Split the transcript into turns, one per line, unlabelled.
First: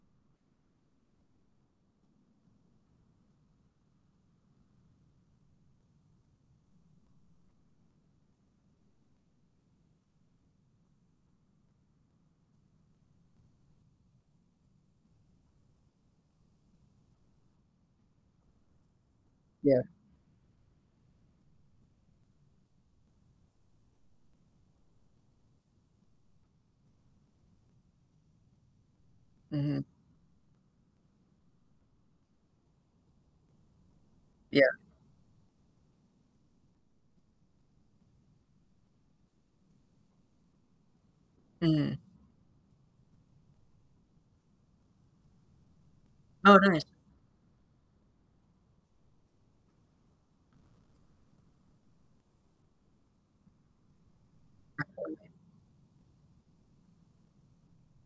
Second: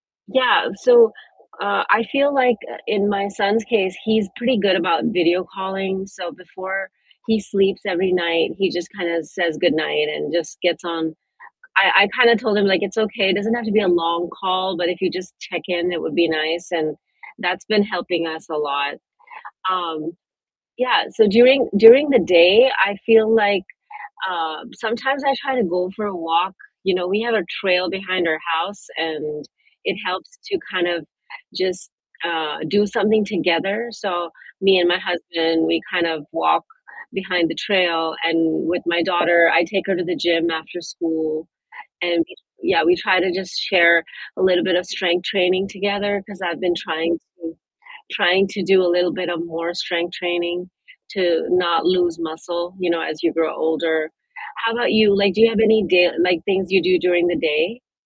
Yeah, so, uh, I feel like, uh, in my son's case, he's pretty good about video calling, so before he sleeps every night, he just kinda says goodnight and just gets on I I kinda told him, like, "It's okay, it doesn't have to be a long call, but if you just check in, it would be nice," and that's been helping us a lot.
Yeah.
Um, yeah, so during during the day, I feel like, uh, sometimes I try to go for a walk. You know, we have a trail behind our house, and
Mhm.
it helps to kind of just, uh, do something together, so me
Yeah.
and my husband, we kind of walk behind the trail, and with my daughter, I take her to the gym after school,
Mhm.
and, w yeah, we try to just share a little bit of strength training together 'cause
Oh
I've been
nice.
trying to trying to do a little bit of more strength training to not lose muscle, you know, as you grow older. How about you?
[unintelligible]
Like, do you have any da like, things you do during the day?